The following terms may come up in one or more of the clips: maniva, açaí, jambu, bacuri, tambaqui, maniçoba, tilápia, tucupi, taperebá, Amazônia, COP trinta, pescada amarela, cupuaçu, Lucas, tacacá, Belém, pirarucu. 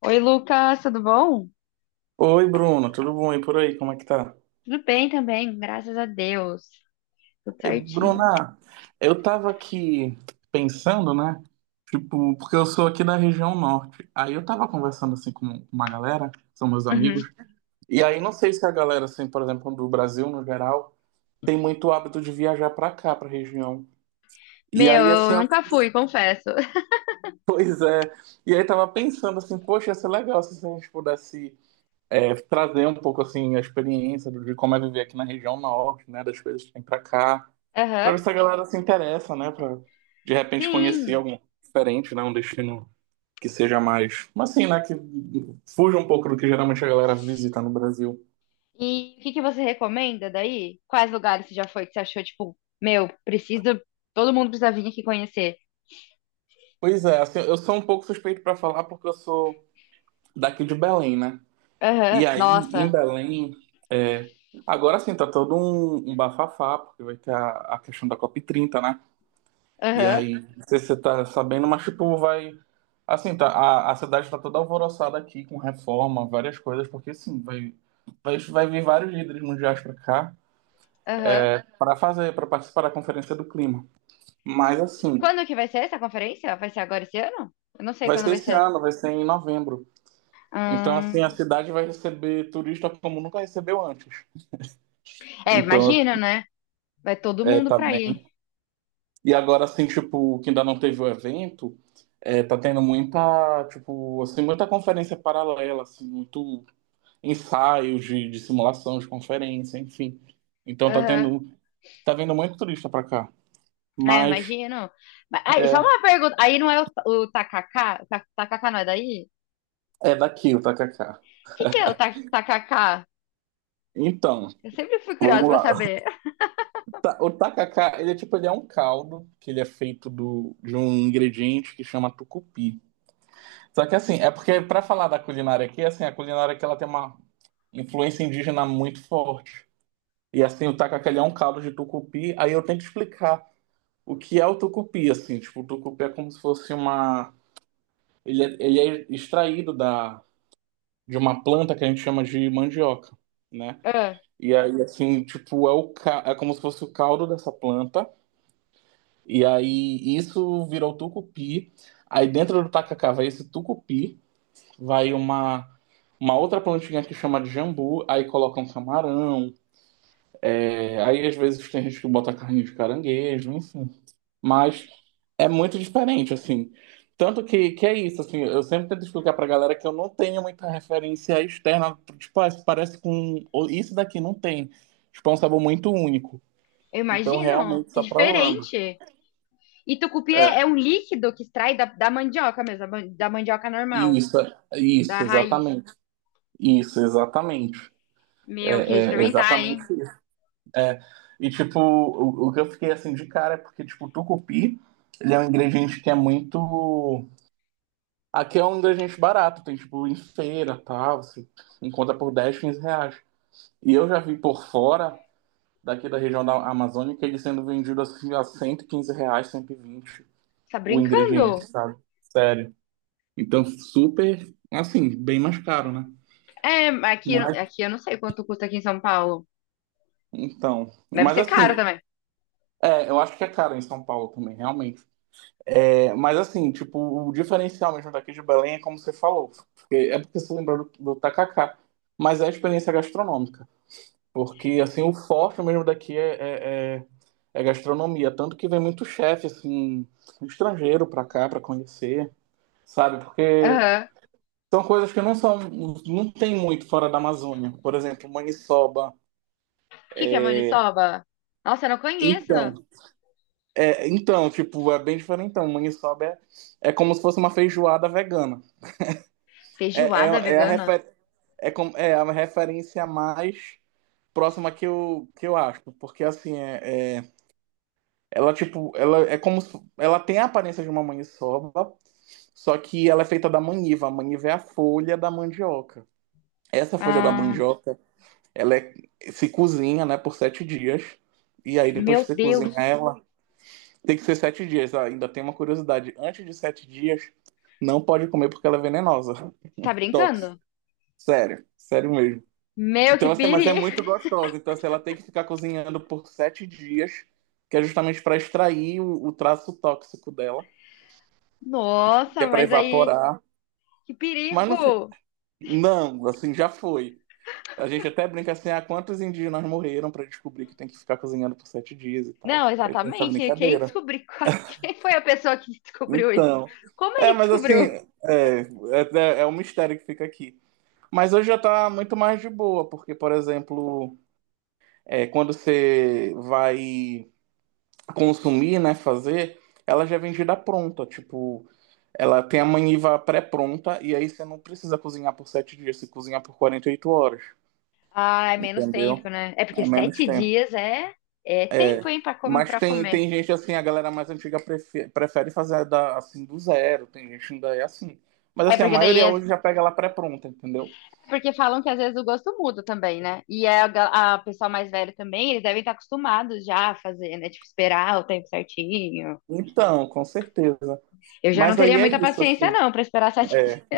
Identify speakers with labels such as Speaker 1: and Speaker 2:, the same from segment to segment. Speaker 1: Oi, Lucas, tudo bom?
Speaker 2: Oi, Bruno, tudo bom? E por aí, como é que tá?
Speaker 1: Tudo bem também, graças a Deus. Tudo
Speaker 2: E,
Speaker 1: certinho.
Speaker 2: Bruna, eu tava aqui pensando, né? Tipo, porque eu sou aqui da região norte. Aí eu tava conversando assim com uma galera, são meus
Speaker 1: Uhum.
Speaker 2: amigos. E aí não sei se a galera, assim, por exemplo, do Brasil no geral, tem muito hábito de viajar pra cá, pra região. E
Speaker 1: Meu,
Speaker 2: aí, assim,
Speaker 1: eu nunca fui, confesso.
Speaker 2: pois é. E aí tava pensando assim, poxa, ia ser legal se a gente pudesse trazer um pouco assim a experiência de como é viver aqui na região norte, né? Das coisas que tem pra cá. Pra
Speaker 1: Aham.
Speaker 2: ver se a galera se interessa, né? Pra de repente conhecer
Speaker 1: Sim.
Speaker 2: algo diferente, né? Um destino que seja mais. Mas assim, né? Que fuja um pouco do que geralmente a galera visita no Brasil.
Speaker 1: E o que que você recomenda daí? Quais lugares você já foi que você achou, tipo, meu, preciso, todo mundo precisa vir aqui conhecer.
Speaker 2: Pois é, assim, eu sou um pouco suspeito pra falar porque eu sou daqui de Belém, né?
Speaker 1: Aham.
Speaker 2: Em
Speaker 1: Nossa.
Speaker 2: Belém, é, agora sim, tá todo um bafafá, porque vai ter a questão da COP 30, né? E
Speaker 1: Aham.
Speaker 2: aí, não sei se você tá sabendo, mas tipo, vai. Assim, tá, a cidade tá toda alvoroçada aqui, com reforma, várias coisas, porque sim, vai vir vários líderes mundiais para cá
Speaker 1: Aham.
Speaker 2: para fazer, para participar da Conferência do Clima. Mas assim,
Speaker 1: Quando que vai ser essa conferência? Vai ser agora esse ano? Eu não sei
Speaker 2: vai
Speaker 1: quando
Speaker 2: ser
Speaker 1: vai
Speaker 2: esse
Speaker 1: ser.
Speaker 2: ano, vai ser em novembro. Então, assim, a
Speaker 1: Hum.
Speaker 2: cidade vai receber turista como nunca recebeu antes.
Speaker 1: É,
Speaker 2: Então,
Speaker 1: imagino, né? Vai todo
Speaker 2: é,
Speaker 1: mundo
Speaker 2: tá
Speaker 1: pra ir.
Speaker 2: bem. E agora, assim, tipo, que ainda não teve o evento, é, tá tendo muita, tipo, assim, muita conferência paralela, assim, muito ensaios de simulação, de conferência, enfim. Então tá tendo, tá vindo muito turista para cá,
Speaker 1: Ah, eu
Speaker 2: mas
Speaker 1: imagino. Aí, só uma pergunta. Aí não é o tacacá? O tacacá não é daí?
Speaker 2: é daqui o tacacá.
Speaker 1: O que que é o tacacá?
Speaker 2: Então,
Speaker 1: Eu sempre fui
Speaker 2: vamos
Speaker 1: curiosa pra
Speaker 2: lá.
Speaker 1: saber.
Speaker 2: O tacacá, ele é tipo, ele é um caldo que ele é feito do, de um ingrediente que chama tucupi. Só que assim, é porque para falar da culinária aqui, assim, a culinária aqui ela tem uma influência indígena muito forte. E assim, o tacacá ele é um caldo de tucupi, aí eu tenho que explicar o que é o tucupi, assim, tipo, o tucupi é como se fosse uma ele é extraído da, de uma planta que a gente chama de mandioca, né?
Speaker 1: Ah,
Speaker 2: E aí, assim, tipo, é, é como se fosse o caldo dessa planta. E aí, isso vira o tucupi. Aí, dentro do tacacá, vai esse tucupi. Vai uma outra plantinha que chama de jambu. Aí, colocam camarão. É, aí, às vezes, tem gente que bota carne de caranguejo, enfim. Mas é muito diferente, assim. Tanto que é isso, assim, eu sempre tento explicar pra galera que eu não tenho muita referência externa, tipo, ah, isso parece com ou isso daqui não tem. Tipo, é um sabor muito único.
Speaker 1: eu
Speaker 2: Então,
Speaker 1: imagino.
Speaker 2: realmente,
Speaker 1: Que
Speaker 2: só provando.
Speaker 1: diferente. E tucupi
Speaker 2: É,
Speaker 1: é, é um líquido que extrai da mandioca mesmo, da da mandioca normal,
Speaker 2: isso,
Speaker 1: da
Speaker 2: isso,
Speaker 1: raiz.
Speaker 2: exatamente. Isso, exatamente.
Speaker 1: Meu, eu queria
Speaker 2: É, é
Speaker 1: experimentar,
Speaker 2: exatamente
Speaker 1: hein?
Speaker 2: isso. É, e, tipo, o que eu fiquei, assim, de cara é porque, tipo, o tucupi, ele é um ingrediente que é muito aqui é um ingrediente barato, tem tipo em feira, tá? Você encontra por 10, 15 reais. E eu já vi por fora, daqui da região da Amazônica, ele sendo vendido assim a 115 reais, 120,
Speaker 1: Tá
Speaker 2: o ingrediente,
Speaker 1: brincando?
Speaker 2: sabe? Sério. Então, super, assim, bem mais caro, né?
Speaker 1: É, mas aqui,
Speaker 2: Mas,
Speaker 1: aqui eu não sei quanto custa aqui em São Paulo.
Speaker 2: então,
Speaker 1: Deve
Speaker 2: mas
Speaker 1: ser
Speaker 2: assim,
Speaker 1: caro também.
Speaker 2: é, eu acho que é caro em São Paulo também, realmente. É, mas assim, tipo, o diferencial mesmo daqui de Belém é como você falou, porque é porque você lembrou do tacacá, mas é a experiência gastronômica. Porque, assim, o forte mesmo daqui é gastronomia. Tanto que vem muito chefe, assim, estrangeiro pra cá, pra conhecer, sabe? Porque
Speaker 1: Aham.
Speaker 2: são coisas que não são. Não tem muito fora da Amazônia. Por exemplo, maniçoba.
Speaker 1: O que que é
Speaker 2: É,
Speaker 1: maniçoba? Nossa, eu não conheço.
Speaker 2: então, tipo, é bem diferente. Então, maniçoba é, é como se fosse uma feijoada vegana. É, é,
Speaker 1: Feijoada
Speaker 2: é a
Speaker 1: vegana?
Speaker 2: refer, é, com- é a referência mais próxima que eu acho. Porque, assim, é é ela, tipo, ela é como se- ela tem a aparência de uma maniçoba, só que ela é feita da maniva. A maniva é a folha da mandioca. Essa folha da
Speaker 1: Ah,
Speaker 2: mandioca, ela é- se cozinha, né, por 7 dias. E aí, depois que
Speaker 1: meu
Speaker 2: você cozinhar
Speaker 1: Deus,
Speaker 2: ela, tem que ser 7 dias. Ah, ainda tem uma curiosidade. Antes de 7 dias, não pode comer porque ela é venenosa.
Speaker 1: tá
Speaker 2: Tóxica.
Speaker 1: brincando?
Speaker 2: Sério. Sério mesmo.
Speaker 1: Meu, que
Speaker 2: Então, assim, mas é
Speaker 1: perigo!
Speaker 2: muito gostosa. Então, assim, ela tem que ficar cozinhando por 7 dias, que é justamente para extrair o traço tóxico dela. Que
Speaker 1: Nossa,
Speaker 2: é para
Speaker 1: mas aí,
Speaker 2: evaporar.
Speaker 1: que
Speaker 2: Mas não,
Speaker 1: perigo!
Speaker 2: não, assim, já foi. A gente até brinca assim, ah, quantos indígenas morreram para descobrir que tem que ficar cozinhando por sete dias e tal.
Speaker 1: Não,
Speaker 2: Aí tem essa
Speaker 1: exatamente. Quem
Speaker 2: brincadeira.
Speaker 1: descobriu? Quem foi a pessoa que descobriu isso?
Speaker 2: Então,
Speaker 1: Como
Speaker 2: é,
Speaker 1: ele
Speaker 2: mas assim,
Speaker 1: descobriu?
Speaker 2: é, é é um mistério que fica aqui. Mas hoje já tá muito mais de boa, porque, por exemplo, é, quando você vai consumir, né, fazer, ela já é vendida pronta, tipo, ela tem a maniva pré-pronta, e aí você não precisa cozinhar por 7 dias, você cozinha por 48 horas.
Speaker 1: Ah, é menos tempo,
Speaker 2: Entendeu?
Speaker 1: né? É porque
Speaker 2: É menos
Speaker 1: sete
Speaker 2: tempo.
Speaker 1: dias é tempo, hein, pra comer,
Speaker 2: Mas
Speaker 1: para
Speaker 2: tem,
Speaker 1: comer.
Speaker 2: tem gente assim, a galera mais antiga prefere fazer da, assim do zero, tem gente ainda é assim. Mas
Speaker 1: É
Speaker 2: assim, a
Speaker 1: porque daí
Speaker 2: maioria hoje já pega ela pré-pronta, entendeu?
Speaker 1: é porque falam que às vezes o gosto muda também, né? E é a pessoa mais velha também, eles devem estar acostumados já a fazer, né? Tipo, esperar o tempo certinho.
Speaker 2: Então, com certeza.
Speaker 1: Eu já não
Speaker 2: Mas aí
Speaker 1: teria
Speaker 2: é
Speaker 1: muita
Speaker 2: isso,
Speaker 1: paciência,
Speaker 2: assim.
Speaker 1: não, pra esperar sete dias.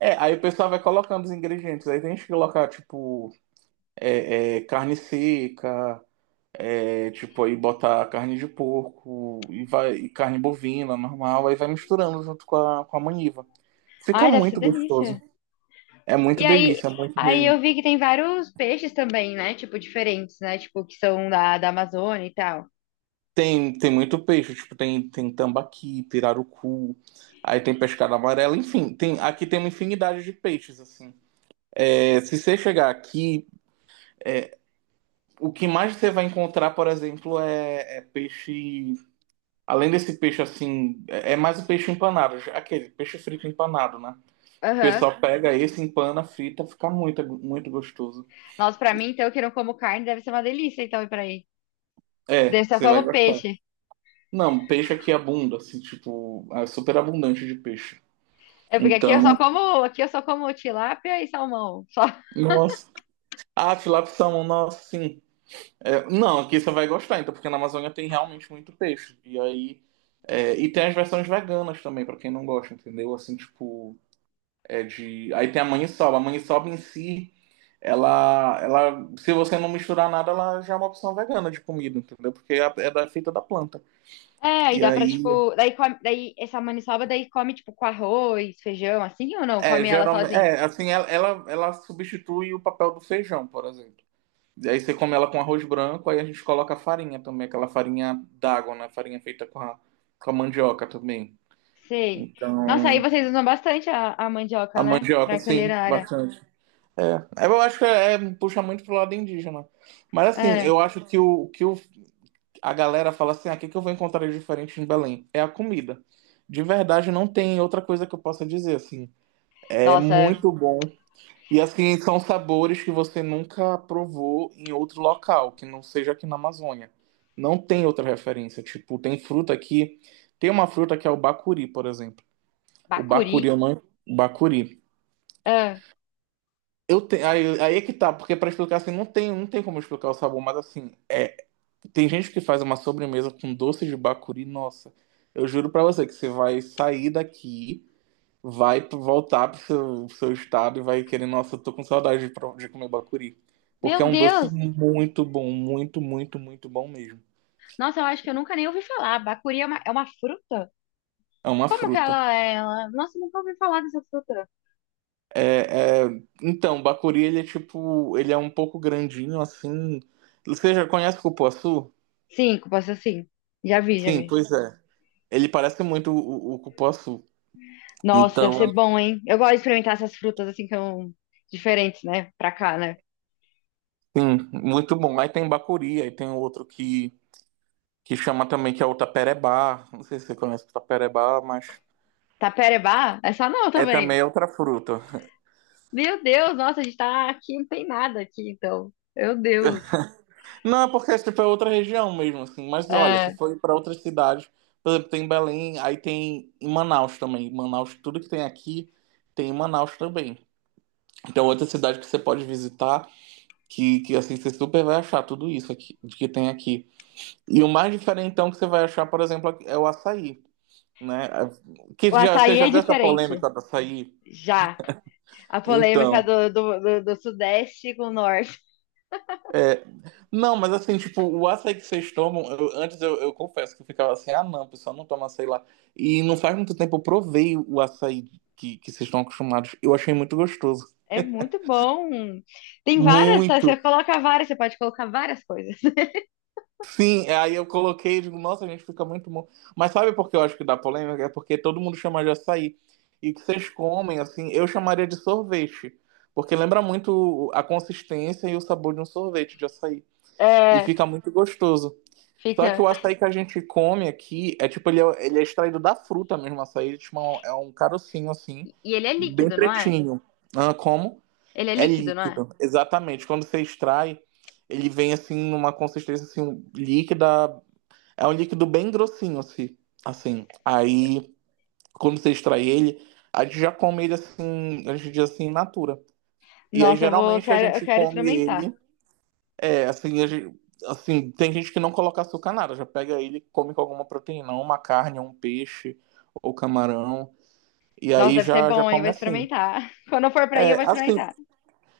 Speaker 2: É, aí o pessoal vai colocando os ingredientes. Aí tem gente que coloca, tipo, carne seca, é, tipo, aí bota carne de porco e vai e carne bovina, normal, aí vai misturando junto com com a maniva. Fica
Speaker 1: Ai, deve ser
Speaker 2: muito gostoso.
Speaker 1: delícia.
Speaker 2: É muito
Speaker 1: E aí,
Speaker 2: delícia, muito
Speaker 1: aí eu
Speaker 2: mesmo.
Speaker 1: vi que tem vários peixes também, né? Tipo, diferentes, né? Tipo, que são da Amazônia e tal.
Speaker 2: Tem, tem muito peixe, tipo, tem, tem tambaqui, pirarucu, aí tem pescada amarela, enfim, tem, aqui tem uma infinidade de peixes, assim. É, se você chegar aqui, é, o que mais você vai encontrar, por exemplo, é peixe. Além desse peixe assim, é mais o peixe empanado, aquele peixe frito empanado, né? O
Speaker 1: Aham.
Speaker 2: pessoal pega esse, empana, frita, fica muito, muito gostoso.
Speaker 1: Nossa, pra mim, então, que não como carne, deve ser uma delícia, então, ir pra aí. Daí eu
Speaker 2: É,
Speaker 1: só
Speaker 2: você vai
Speaker 1: como
Speaker 2: gostar.
Speaker 1: peixe.
Speaker 2: Não, peixe aqui é abunda, assim, tipo, é super abundante de peixe.
Speaker 1: É porque aqui eu só
Speaker 2: Então,
Speaker 1: como tilápia e salmão. Só.
Speaker 2: nossa. Ah, tilápia e salmão, nossa, sim. É, não, aqui você vai gostar, então, porque na Amazônia tem realmente muito peixe. E aí. É, e tem as versões veganas também, pra quem não gosta, entendeu? Assim, tipo. É de. Aí tem a maniçoba. A maniçoba em si, ela, ela. Se você não misturar nada, ela já é uma opção vegana de comida, entendeu? Porque é, é da, feita da planta.
Speaker 1: É, aí
Speaker 2: E
Speaker 1: dá pra,
Speaker 2: aí.
Speaker 1: tipo, daí come, daí essa maniçoba daí come, tipo, com arroz, feijão, assim ou não?
Speaker 2: É,
Speaker 1: Come ela
Speaker 2: geralmente.
Speaker 1: sozinha?
Speaker 2: É, assim, ela substitui o papel do feijão, por exemplo. E aí você come ela com arroz branco, aí a gente coloca a farinha também, aquela farinha d'água, né? Farinha feita com a mandioca também.
Speaker 1: Sei. Nossa, aí
Speaker 2: Então,
Speaker 1: vocês usam bastante a
Speaker 2: a
Speaker 1: mandioca, né?
Speaker 2: mandioca,
Speaker 1: Pra
Speaker 2: sim,
Speaker 1: culinária.
Speaker 2: bastante. Eu acho que puxa muito pro lado indígena. Mas assim,
Speaker 1: É.
Speaker 2: eu acho que a galera fala assim, ah, o que, que eu vou encontrar de diferente em Belém? É a comida. De verdade, não tem outra coisa que eu possa dizer, assim. É
Speaker 1: Nossa,
Speaker 2: muito bom. E assim, são sabores que você nunca provou em outro local, que não seja aqui na Amazônia. Não tem outra referência. Tipo, tem fruta aqui. Tem uma fruta que é o bacuri, por exemplo. O bacuri,
Speaker 1: bacuri.
Speaker 2: eu não. O bacuri.
Speaker 1: É.
Speaker 2: Eu te aí, aí é que tá, porque pra explicar assim, não tem, não tem como explicar o sabor, mas assim, tem gente que faz uma sobremesa com doce de bacuri, nossa. Eu juro pra você que você vai sair daqui vai voltar pro seu estado e vai querer, nossa, eu tô com saudade de, de comer bacuri. Porque é
Speaker 1: Meu
Speaker 2: um doce
Speaker 1: Deus!
Speaker 2: muito bom, muito, muito, muito bom mesmo.
Speaker 1: Nossa, eu acho que eu nunca nem ouvi falar. Bacuri é uma fruta?
Speaker 2: É uma
Speaker 1: Como que
Speaker 2: fruta.
Speaker 1: ela é? Ela... Nossa, eu nunca ouvi falar dessa fruta.
Speaker 2: É, é então, o bacuri, ele é tipo, ele é um pouco grandinho, assim. Você já conhece o cupuaçu?
Speaker 1: Cinco, pode ser assim. Já vi, já
Speaker 2: Sim,
Speaker 1: vi.
Speaker 2: pois é. Ele parece muito o cupuaçu.
Speaker 1: Nossa, deve ser
Speaker 2: Então,
Speaker 1: bom, hein? Eu gosto de experimentar essas frutas assim que são diferentes, né? Pra cá, né?
Speaker 2: sim, muito bom. Aí tem bacuri, aí tem outro que chama também, que é o taperebá. Não sei se você conhece o taperebá, mas
Speaker 1: Taperebá? Essa não
Speaker 2: é
Speaker 1: também.
Speaker 2: também outra fruta.
Speaker 1: Meu Deus, nossa, a gente tá aqui, não tem nada aqui, então. Meu Deus.
Speaker 2: Não, é porque tipo, é outra região mesmo, assim. Mas olha, se
Speaker 1: É,
Speaker 2: for para outras cidades, por exemplo, tem Belém, aí tem em Manaus também. Em Manaus, tudo que tem aqui tem em Manaus também. Então, outra cidade que você pode visitar, que assim, você super vai achar tudo isso aqui, de que tem aqui. E o mais diferentão que você vai achar, por exemplo, é o açaí, né? É, que
Speaker 1: o
Speaker 2: já, você
Speaker 1: açaí
Speaker 2: já
Speaker 1: é
Speaker 2: viu essa
Speaker 1: diferente.
Speaker 2: polêmica do açaí?
Speaker 1: Já. A polêmica
Speaker 2: Então.
Speaker 1: do Sudeste com o Norte.
Speaker 2: Não, mas assim, tipo, o açaí que vocês tomam, antes eu confesso que eu ficava assim, ah não, o pessoal não toma açaí lá. E não faz muito tempo eu provei o açaí que vocês estão acostumados. Eu achei muito gostoso.
Speaker 1: É muito bom. Tem várias, tá? Você
Speaker 2: Muito.
Speaker 1: coloca várias, você pode colocar várias coisas.
Speaker 2: Sim, aí eu coloquei e digo, nossa, gente, fica muito bom. Mas sabe por que eu acho que dá polêmica? É porque todo mundo chama de açaí. E que vocês comem, assim, eu chamaria de sorvete. Porque lembra muito a consistência e o sabor de um sorvete de açaí. E
Speaker 1: É,
Speaker 2: fica muito gostoso. Só que
Speaker 1: fica.
Speaker 2: o açaí que a gente come aqui é tipo, ele é extraído da fruta mesmo, o açaí, ele, tipo, é é um carocinho assim,
Speaker 1: E ele é
Speaker 2: bem
Speaker 1: líquido, não é?
Speaker 2: pretinho. Ah, como?
Speaker 1: Ele é
Speaker 2: É
Speaker 1: líquido, não é?
Speaker 2: líquido, exatamente. Quando você extrai, ele vem assim numa consistência assim líquida, é um líquido bem grossinho assim, assim. Aí quando você extrai ele, a gente já come ele assim, a gente diz assim, in natura. E aí
Speaker 1: Nossa, eu vou,
Speaker 2: geralmente a
Speaker 1: quero, eu
Speaker 2: gente
Speaker 1: quero
Speaker 2: come
Speaker 1: experimentar.
Speaker 2: ele é, assim, assim, tem gente que não coloca açúcar nada, já pega ele e come com alguma proteína, uma carne, um peixe ou camarão, e
Speaker 1: Nossa,
Speaker 2: aí
Speaker 1: deve ser
Speaker 2: já
Speaker 1: bom, hein? Vou
Speaker 2: come assim.
Speaker 1: experimentar. Quando eu for pra aí, eu
Speaker 2: É,
Speaker 1: vou
Speaker 2: assim,
Speaker 1: experimentar.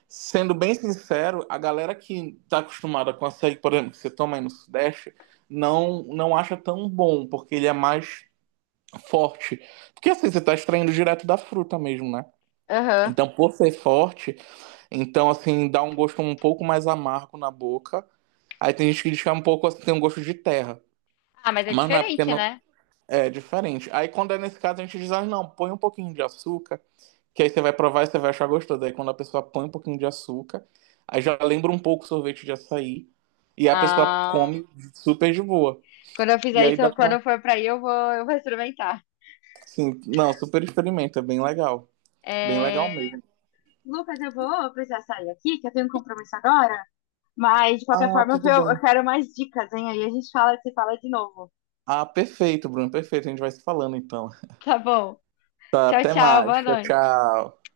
Speaker 2: sendo bem sincero, a galera que tá acostumada com açaí, por exemplo, que você toma aí no Sudeste, não acha tão bom, porque ele é mais forte. Porque assim, você tá extraindo direto da fruta mesmo, né?
Speaker 1: Aham.
Speaker 2: Então, por ser forte, então assim, dá um gosto um pouco mais amargo na boca. Aí tem gente que diz que é um pouco assim, tem um gosto de terra.
Speaker 1: Ah, mas é
Speaker 2: Mas não é porque
Speaker 1: diferente,
Speaker 2: não
Speaker 1: né?
Speaker 2: é diferente. Aí quando é nesse caso, a gente diz, ah, não, põe um pouquinho de açúcar, que aí você vai provar e você vai achar gostoso. Aí quando a pessoa põe um pouquinho de açúcar, aí já lembra um pouco o sorvete de açaí, e a pessoa
Speaker 1: Ah,
Speaker 2: come super de boa.
Speaker 1: quando eu
Speaker 2: E
Speaker 1: fizer
Speaker 2: aí
Speaker 1: isso,
Speaker 2: dá
Speaker 1: quando
Speaker 2: pra.
Speaker 1: eu for pra aí, eu vou experimentar.
Speaker 2: Sim, não, super experimenta, é bem legal. Bem legal
Speaker 1: É,
Speaker 2: mesmo.
Speaker 1: Lucas, eu vou precisar sair aqui, que eu tenho um compromisso agora. Mas, de qualquer
Speaker 2: Ah,
Speaker 1: forma,
Speaker 2: tudo
Speaker 1: eu
Speaker 2: bem.
Speaker 1: quero mais dicas, hein? Aí a gente fala, se fala de novo.
Speaker 2: Ah, perfeito, Bruno, perfeito. A gente vai se falando então.
Speaker 1: Tá bom.
Speaker 2: Tá,
Speaker 1: Tchau,
Speaker 2: até
Speaker 1: tchau.
Speaker 2: mais.
Speaker 1: Boa
Speaker 2: Tchau,
Speaker 1: noite.
Speaker 2: tchau.